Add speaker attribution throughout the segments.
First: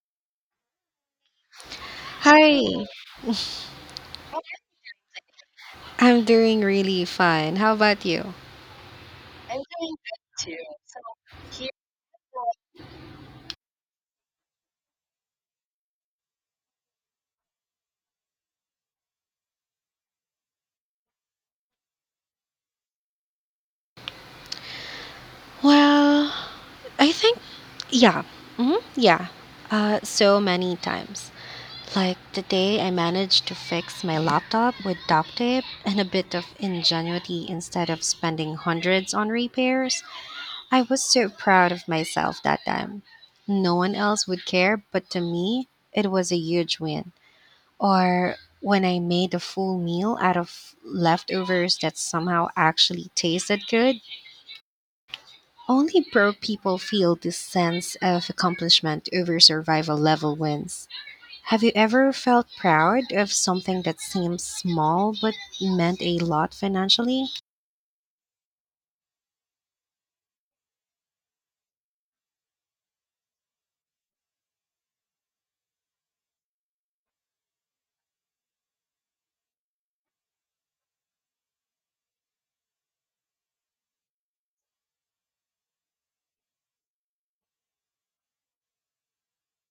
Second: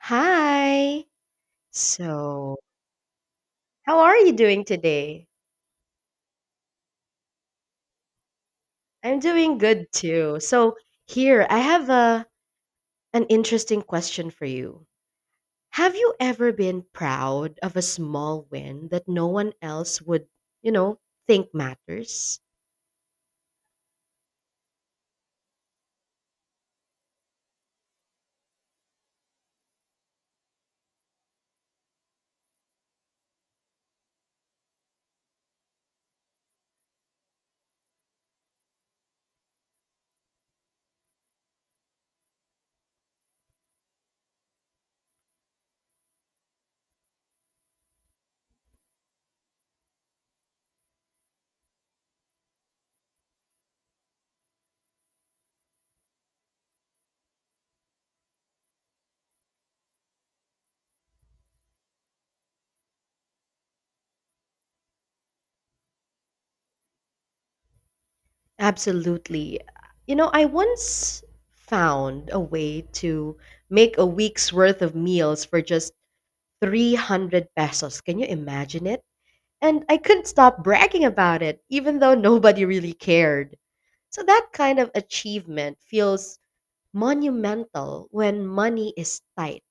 Speaker 1: Hi. So,
Speaker 2: Hi,
Speaker 1: how are you doing today?
Speaker 2: I'm doing really fine. How about you?
Speaker 1: I'm
Speaker 2: I'm
Speaker 1: doing good
Speaker 2: doing
Speaker 1: too.
Speaker 2: good too.
Speaker 1: So,
Speaker 2: So
Speaker 1: here, I have a an interesting question for you. Have you ever been proud of a small win that no one else would, you know, think matters?
Speaker 2: Well, I think, yeah, yeah, so many times. Like today, I managed to fix my laptop with duct tape and a bit of ingenuity instead of spending hundreds on repairs. I was so proud of myself that time. No one else would care, but to me, it was a huge win. Or when I made a full meal out of leftovers that somehow actually tasted good. Only broke people feel this sense of accomplishment over survival level wins. Have you ever felt proud of something that seemed small but meant a lot financially?
Speaker 1: Absolutely. You know, I once found a way to make a week's worth of meals for just 300 pesos. Can you imagine it? And I couldn't stop bragging about it, even though nobody really cared. So that kind of achievement feels monumental when money is tight.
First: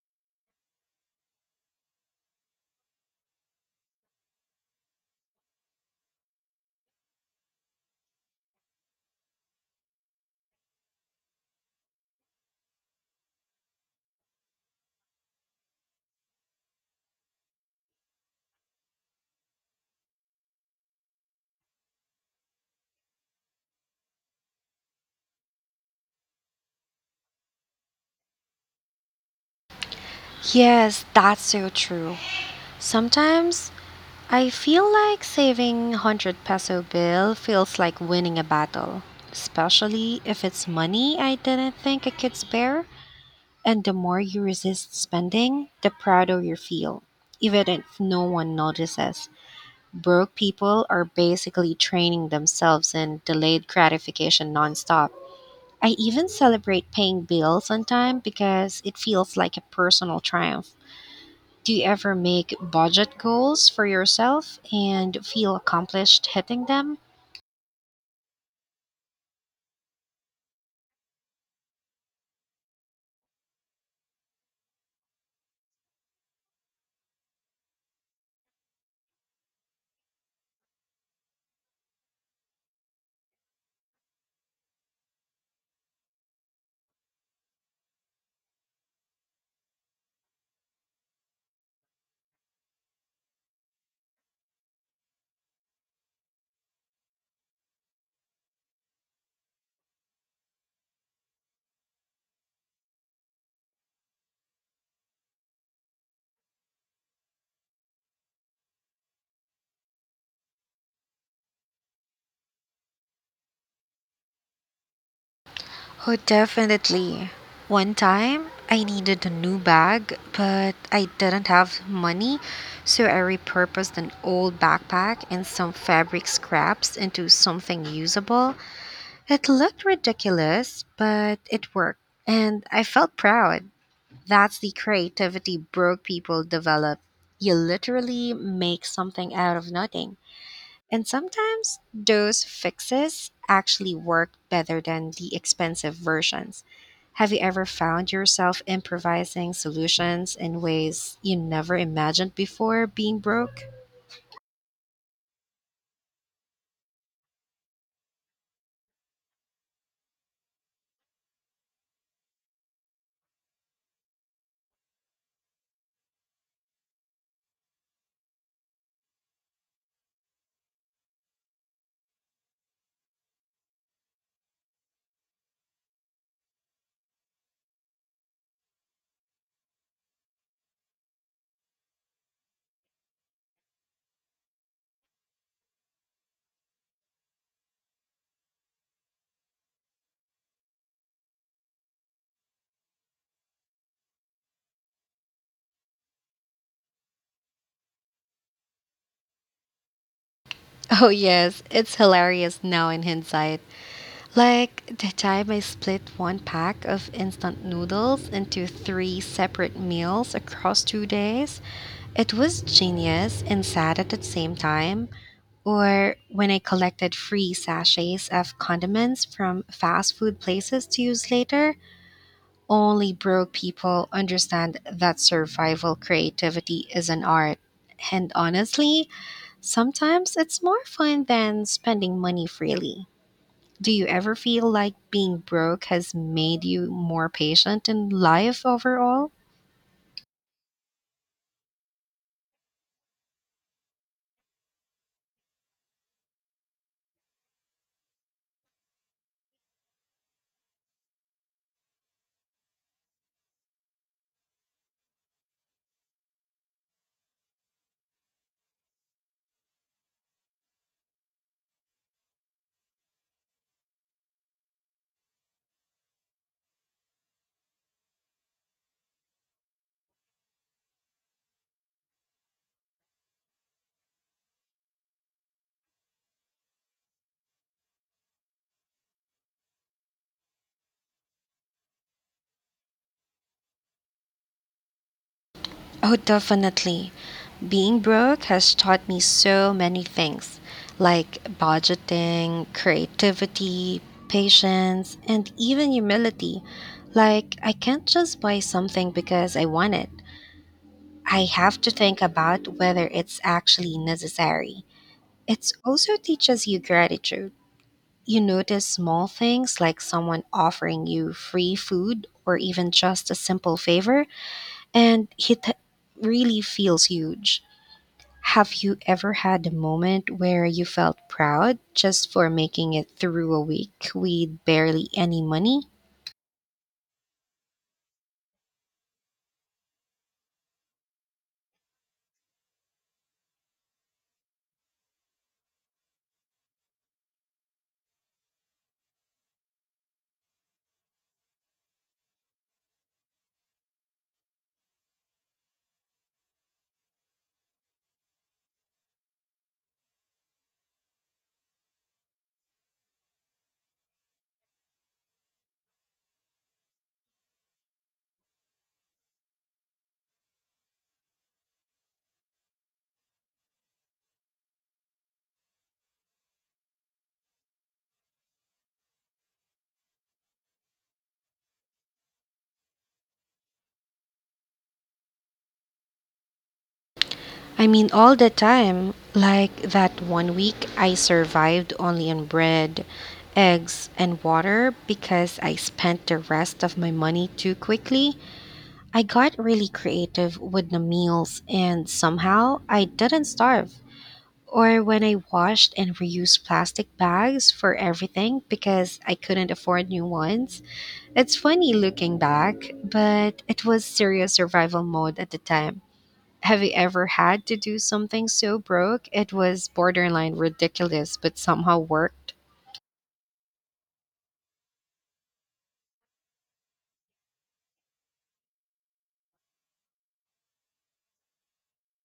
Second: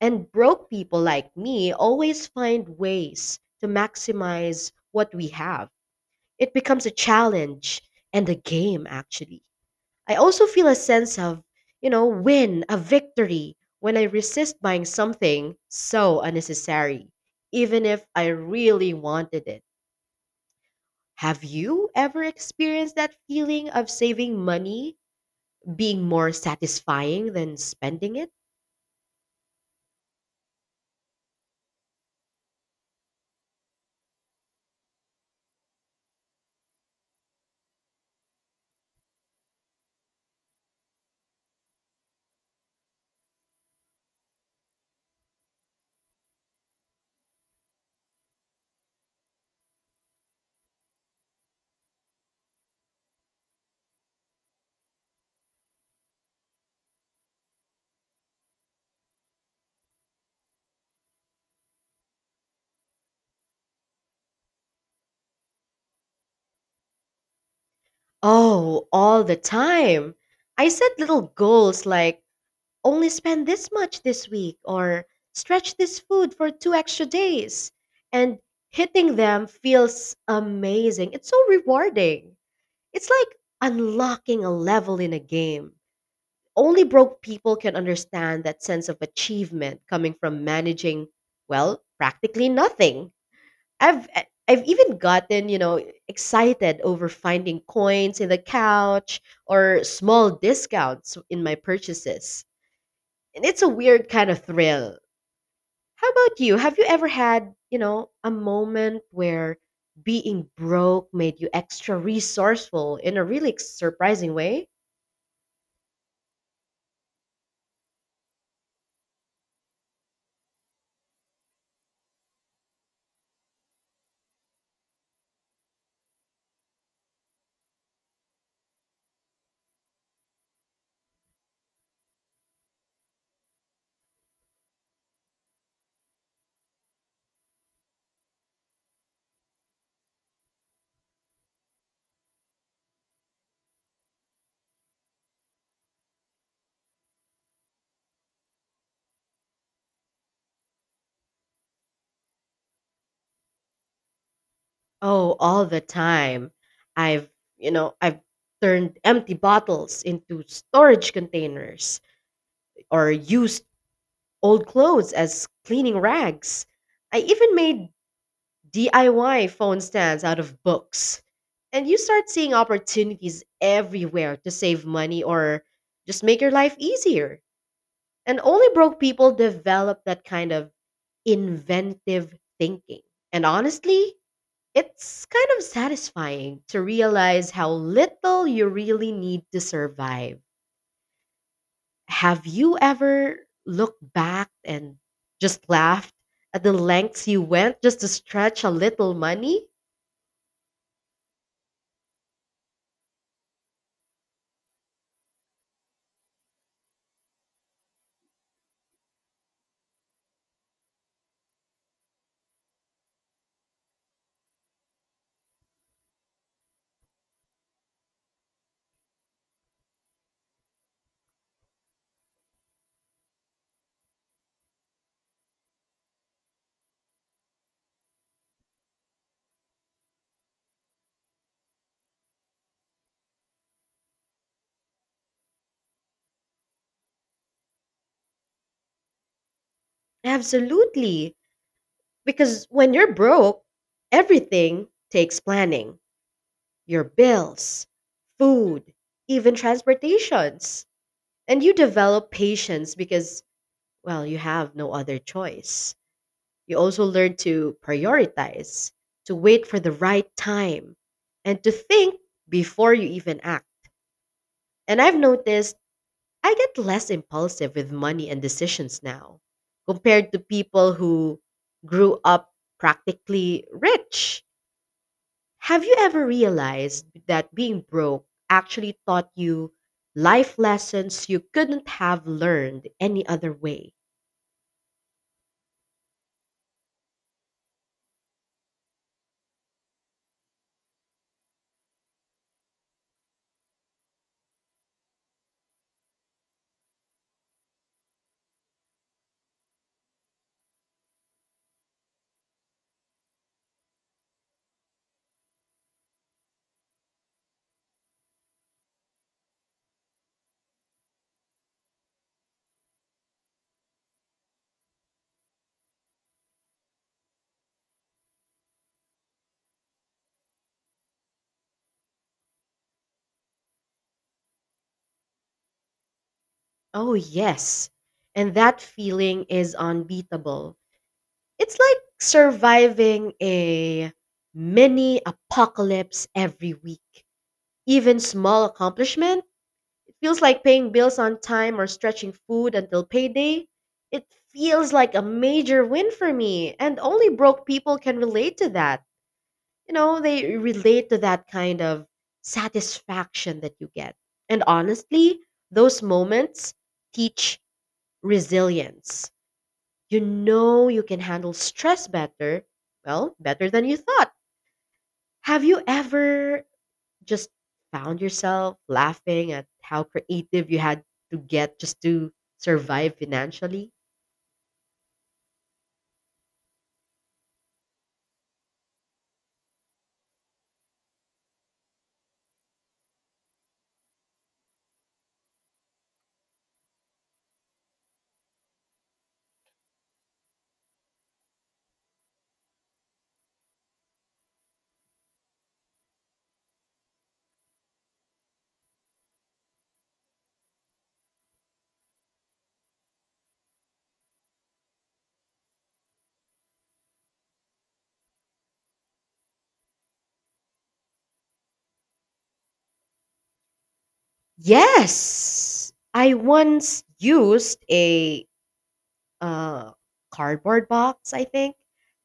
Speaker 1: And broke people like me always find ways to maximize what we have. It becomes a challenge and a game, actually. I also feel a sense of, win, a victory when I resist buying something so unnecessary, even if I really wanted it. Have you ever experienced that feeling of saving money being more satisfying than spending it?
Speaker 2: Yes, that's so true. Sometimes I feel like saving 100 peso bill feels like winning a battle, especially if it's money I didn't think I could spare. And the more you resist spending, the prouder you feel, even if no one notices. Broke people are basically training themselves in delayed gratification nonstop. I even celebrate paying bills on time because it feels like a personal triumph. Do you ever make budget goals for yourself and feel accomplished hitting them?
Speaker 1: Oh, all the time. I set little goals like only spend this much this week or stretch this food for two extra days. And hitting them feels amazing. It's so rewarding. It's like unlocking a level in a game. Only broke people can understand that sense of achievement coming from managing, well, practically nothing. I have even gotten, excited over finding coins in the couch or small discounts in my purchases. And it's a weird kind of thrill. How about you? Have you ever had, a moment where being broke made you extra resourceful in a really surprising way?
Speaker 2: Oh, definitely. One time, I needed a new bag, but I didn't have money, so I repurposed an old backpack and some fabric scraps into something usable. It looked ridiculous, but it worked, and I felt proud. That's the creativity broke people develop. You literally make something out of nothing. And sometimes those fixes actually work better than the expensive versions. Have you ever found yourself improvising solutions in ways you never imagined before being broke?
Speaker 1: Oh, all the time. I've, I've turned empty bottles into storage containers or used old clothes as cleaning rags. I even made DIY phone stands out of books. And you start seeing opportunities everywhere to save money or just make your life easier. And only broke people develop that kind of inventive thinking. And honestly, it's kind of satisfying to realize how little you really need to survive. Have you ever looked back and just laughed at the lengths you went just to stretch a little money?
Speaker 2: Oh, yes, it's hilarious now in hindsight. Like the time I split one pack of instant noodles into three separate meals across 2 days. It was genius and sad at the same time, or when I collected free sachets of condiments from fast food places to use later. Only broke people understand that survival creativity is an art. And honestly, sometimes it's more fun than spending money freely. Do you ever feel like being broke has made you more patient in life overall?
Speaker 1: Absolutely. Because when you're broke, everything takes planning your bills, food, even transportations. And you develop patience because, well, you have no other choice. You also learn to prioritize, to wait for the right time, and to think before you even act. And I've noticed I get less impulsive with money and decisions now compared to people who grew up practically rich. Have you ever realized that being broke actually taught you life lessons you couldn't have learned any other way?
Speaker 2: Oh, definitely. Being broke has taught me so many things like budgeting, creativity, patience, and even humility. Like, I can't just buy something because I want it. I have to think about whether it's actually necessary. It also teaches you gratitude. You notice small things like someone offering you free food or even just a simple favor, and it really feels huge. Have you ever had a moment where you felt proud just for making it through a week with barely any money?
Speaker 1: Oh, yes. And that feeling is unbeatable. It's like surviving a mini apocalypse every week. Even small accomplishment, it feels like paying bills on time or stretching food until payday. It feels like a major win for me, and only broke people can relate to that. You know, they relate to that kind of satisfaction that you get. And honestly, those moments teach resilience. You know, you can handle stress better, well, better than you thought. Have you ever just found yourself laughing at how creative you had to get just to survive financially?
Speaker 2: I mean, all the time. Like that one week I survived only on bread, eggs, and water because I spent the rest of my money too quickly. I got really creative with the meals, and somehow I didn't starve. Or when I washed and reused plastic bags for everything because I couldn't afford new ones. It's funny looking back, but it was serious survival mode at the time. Have you ever had to do something so broke it was borderline ridiculous but somehow worked?
Speaker 1: Yes. I once used a uh, cardboard box, I think,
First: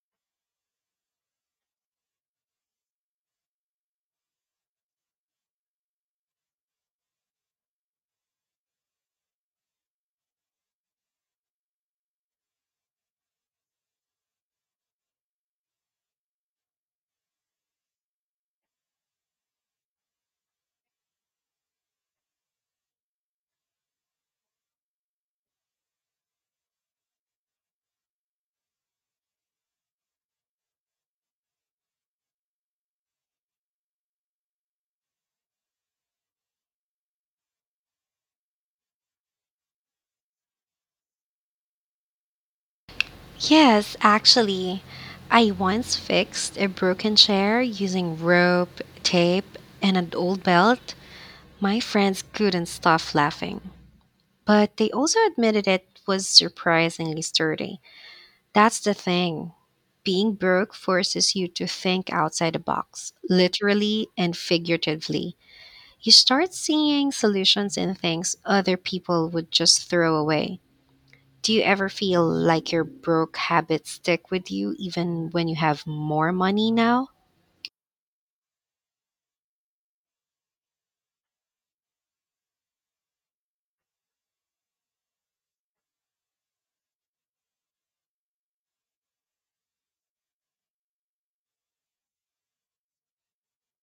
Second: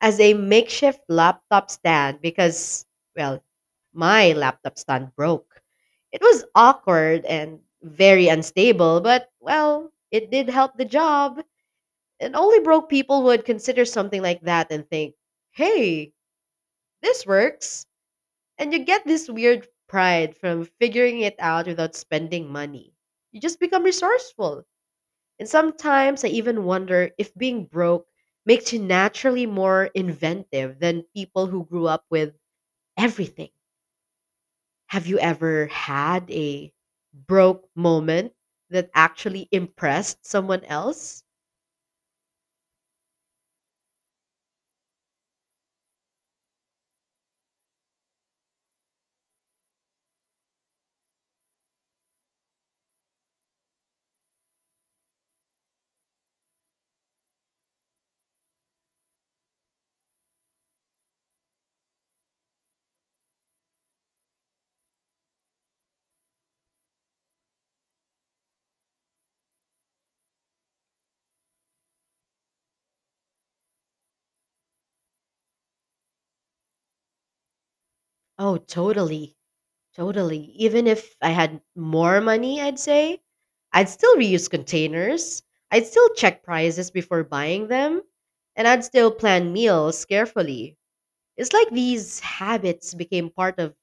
Speaker 1: as a makeshift laptop stand because, well, my laptop stand broke. It was awkward and very unstable, but, well, it did help the job. And only broke people would consider something like that and think, hey, this works. And you get this weird pride from figuring it out without spending money. You just become resourceful, and sometimes I even wonder if being broke makes you naturally more inventive than people who grew up with everything. Have you ever had a broke moment that actually impressed someone else?
Speaker 2: Yes, actually. I once fixed a broken chair using rope, tape, and an old belt. My friends couldn't stop laughing. But they also admitted it was surprisingly sturdy. That's the thing. Being broke forces you to think outside the box, literally and figuratively. You start seeing solutions in things other people would just throw away. Do you ever feel like your broke habits stick with you even when you have more money now?
Speaker 1: Oh, totally. Totally. Even if I had more money, I'd say, I'd still reuse containers. I'd still check prices before buying them. And I'd still plan meals carefully. It's like these habits became part of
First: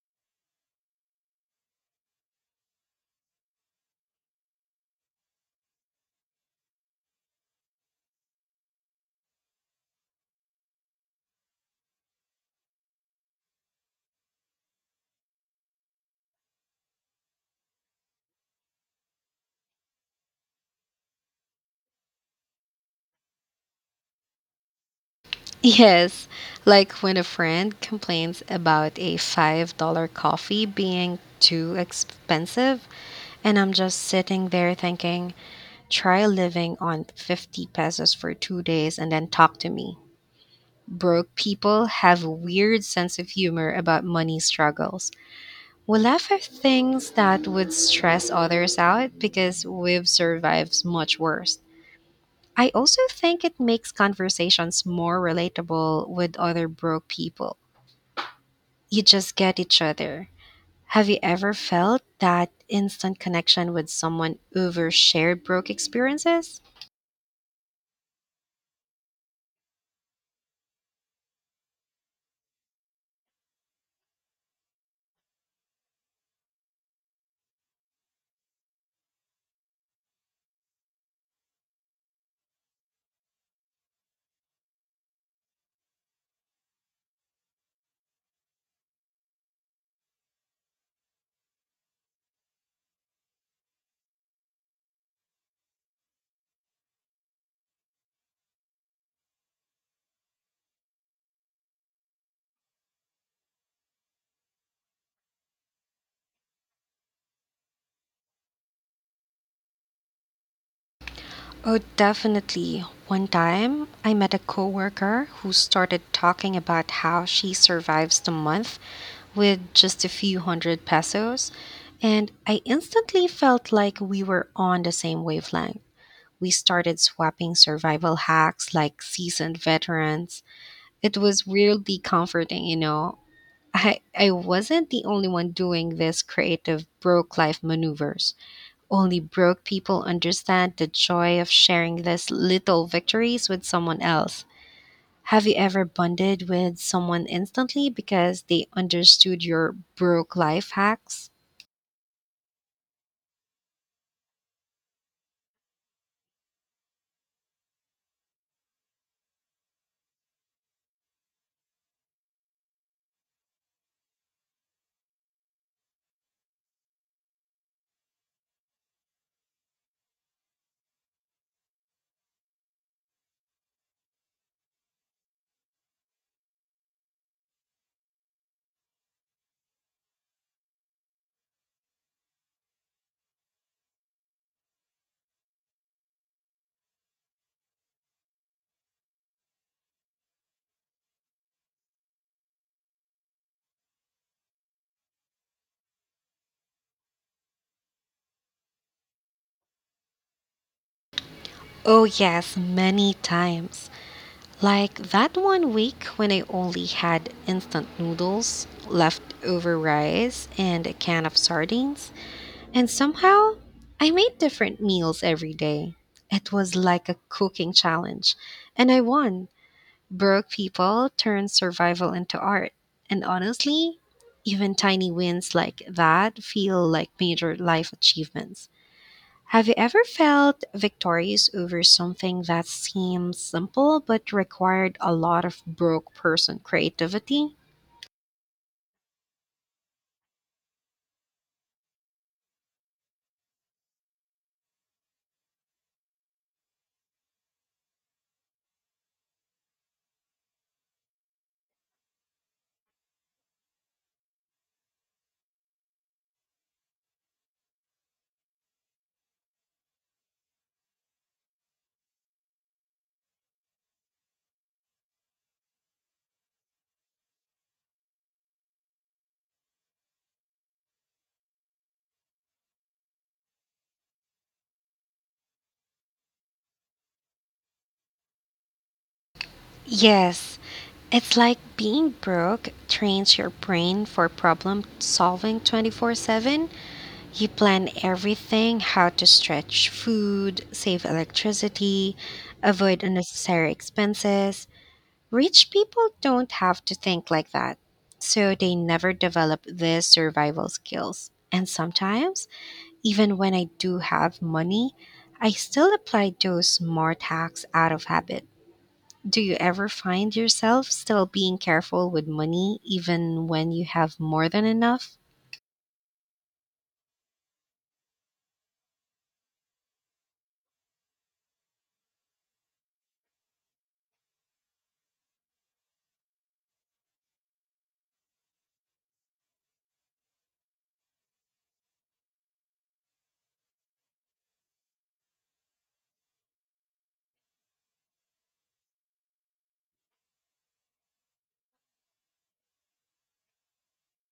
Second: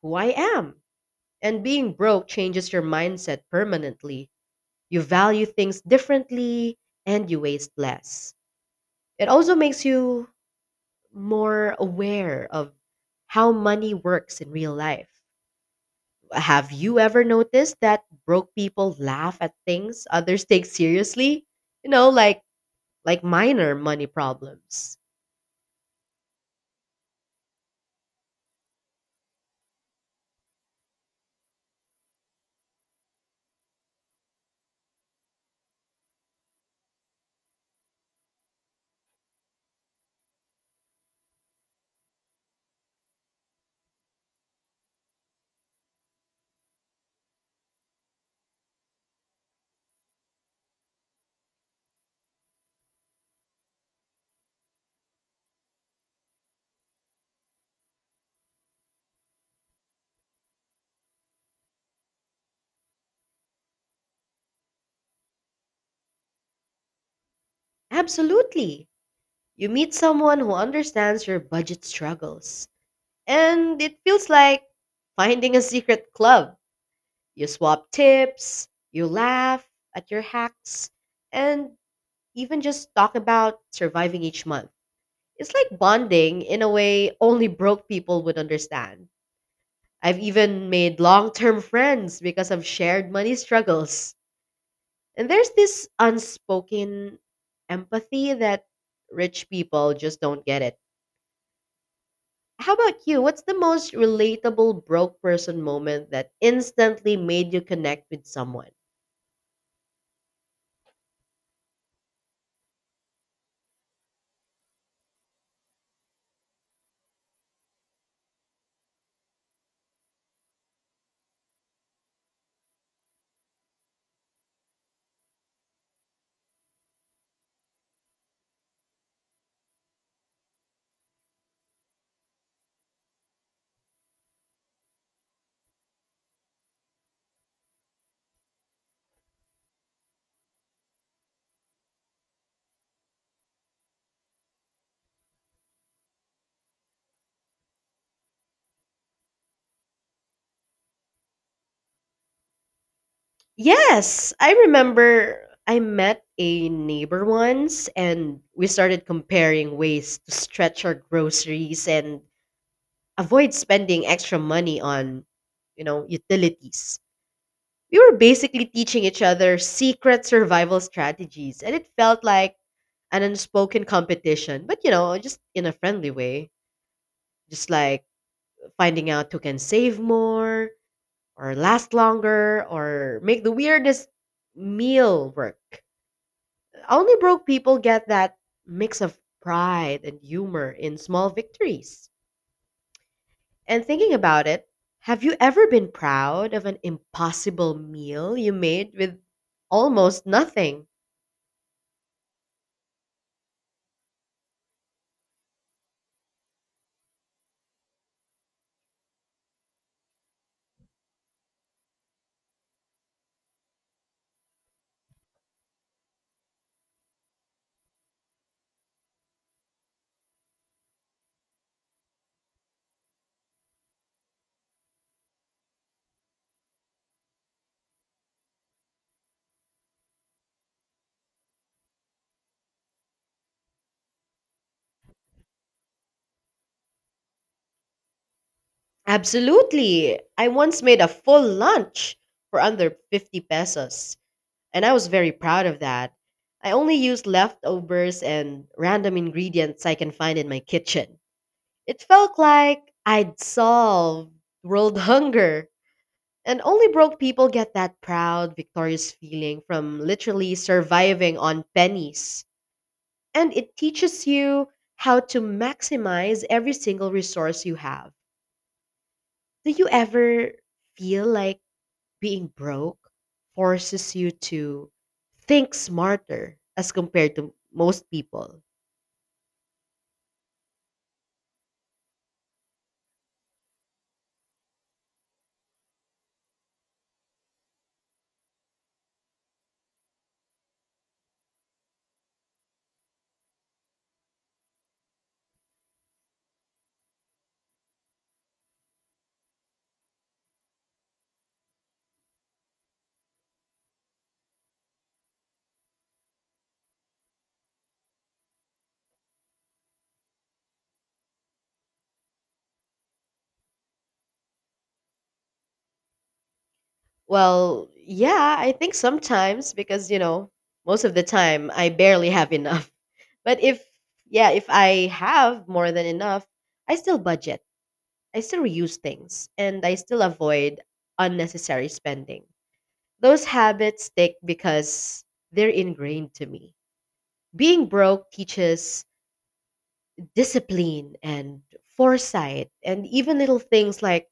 Speaker 1: who I am. And being broke changes your mindset permanently. You value things differently and you waste less. It also makes you more aware of how money works in real life. Have you ever noticed that broke people laugh at things others take seriously? You know, like minor money problems.
Speaker 2: Yes, like when a friend complains about a $5 coffee being too expensive, and I'm just sitting there thinking, try living on 50 pesos for 2 days and then talk to me. Broke people have a weird sense of humor about money struggles. We laugh at things that would stress others out because we've survived much worse. I also think it makes conversations more relatable with other broke people. You just get each other. Have you ever felt that instant connection with someone over shared broke experiences?
Speaker 1: Absolutely. You meet someone who understands your budget struggles, and it feels like finding a secret club. You swap tips, you laugh at your hacks, and even just talk about surviving each month. It's like bonding in a way only broke people would understand. I've even made long term friends because of shared money struggles. And there's this unspoken empathy that rich people just don't get it. How about you? What's the most relatable broke person moment that instantly made you connect with someone?
Speaker 2: Oh, definitely. One time, I met a coworker who started talking about how she survives the month with just a few hundred pesos, and I instantly felt like we were on the same wavelength. We started swapping survival hacks like seasoned veterans. It was weirdly comforting, you know. I wasn't the only one doing this creative broke life maneuvers. Only broke people understand the joy of sharing these little victories with someone else. Have you ever bonded with someone instantly because they understood your broke life hacks?
Speaker 1: Yes, I remember I met a neighbor once and we started comparing ways to stretch our groceries and avoid spending extra money on, utilities. We were basically teaching each other secret survival strategies and it felt like an unspoken competition, but you know, just in a friendly way. Just like finding out who can save more or last longer or make the weirdest meal work. Only broke people get that mix of pride and humor in small victories. And thinking about it, have you ever been proud of an impossible meal you made with almost nothing?
Speaker 2: Oh, yes, many times. Like that one week when I only had instant noodles, leftover rice, and a can of sardines. And somehow, I made different meals every day. It was like a cooking challenge. And I won. Broke people turn survival into art. And honestly, even tiny wins like that feel like major life achievements. Have you ever felt victorious over something that seemed simple but required a lot of broke person creativity?
Speaker 1: Absolutely. I once made a full lunch for under 50 pesos. And I was very proud of that. I only used leftovers and random ingredients I can find in my kitchen. It felt like I'd solved world hunger. And only broke people get that proud, victorious feeling from literally surviving on pennies. And it teaches you how to maximize every single resource you have. Do you ever feel like being broke forces you to think smarter as compared to most people?
Speaker 2: Yes, it's like being broke trains your brain for problem solving 24/7. You plan everything, how to stretch food, save electricity, avoid unnecessary expenses. Rich people don't have to think like that, so they never develop these survival skills. And sometimes, even when I do have money, I still apply those smart hacks out of habit. Do you ever find yourself still being careful with money even when you have more than enough?
Speaker 1: Well, yeah, I think sometimes because, you know, most of the time I barely have enough. But if, yeah, if I have more than enough, I still budget, I still reuse things, and I still avoid unnecessary spending. Those habits stick because they're ingrained to me. Being broke teaches discipline and foresight, and even little things like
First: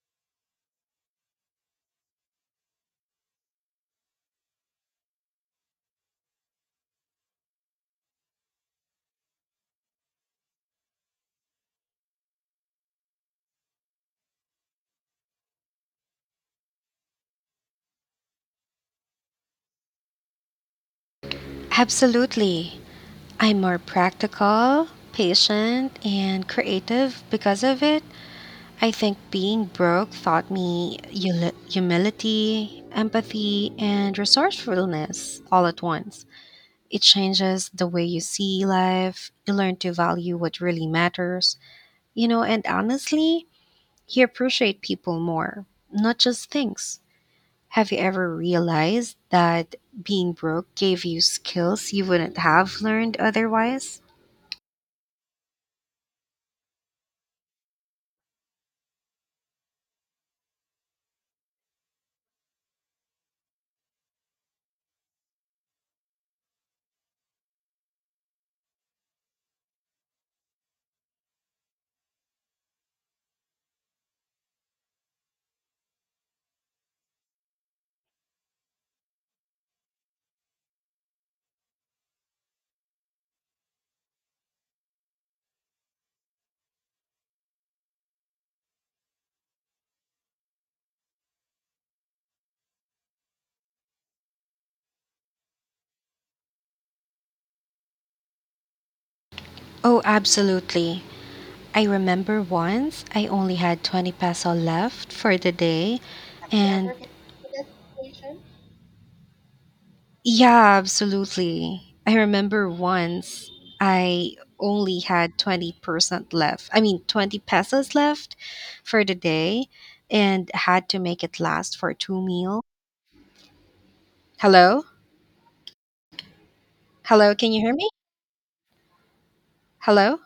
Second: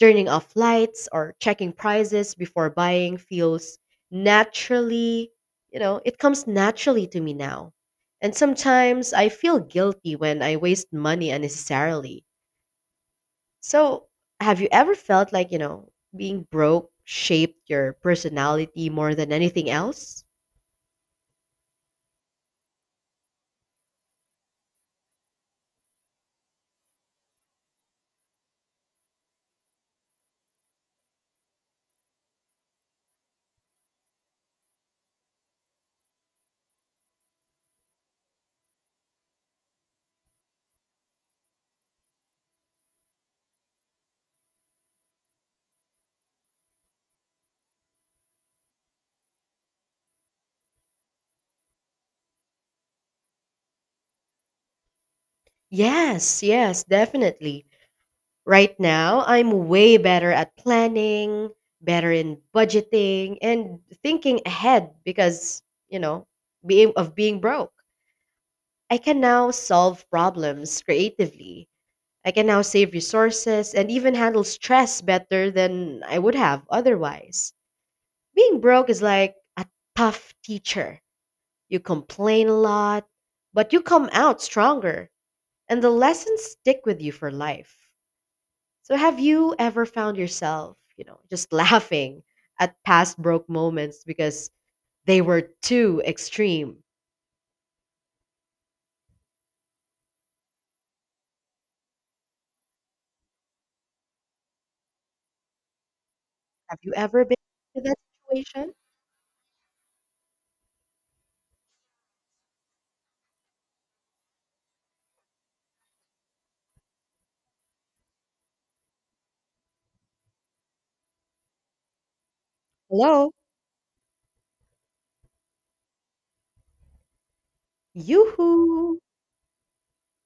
Speaker 1: turning off lights or checking prices before buying feels naturally, you know, it comes naturally to me now. And sometimes I feel guilty when I waste money unnecessarily. So have you ever felt like, being broke shaped your personality more than anything else?
Speaker 2: Absolutely. I'm more practical, patient, and creative because of it. I think being broke taught me humility, empathy, and resourcefulness all at once. It changes the way you see life. You learn to value what really matters, you know, and honestly, you appreciate people more, not just things. Have you ever realized that being broke gave you skills you wouldn't have learned otherwise?
Speaker 1: Yes, yes, definitely. Right now, I'm way better at planning, better in budgeting, and thinking ahead because, you know, being broke. I can now solve problems creatively. I can now save resources and even handle stress better than I would have otherwise. Being broke is like a tough teacher. You complain a lot, but you come out stronger, and the lessons stick with you for life. So have you ever found yourself, just laughing at past broke moments because they were too extreme?
Speaker 2: Oh, absolutely. I remember once I only had 20 peso left for the day.
Speaker 1: Have you
Speaker 2: And
Speaker 1: ever been in that situation?
Speaker 2: yeah, absolutely. I remember once I only had 20% left. I mean, 20 pesos left for the day and had to make it last for two meals.
Speaker 1: Hello?
Speaker 2: Hello? Hello, can you hear me?
Speaker 1: Yoo-hoo!
Speaker 2: Hello?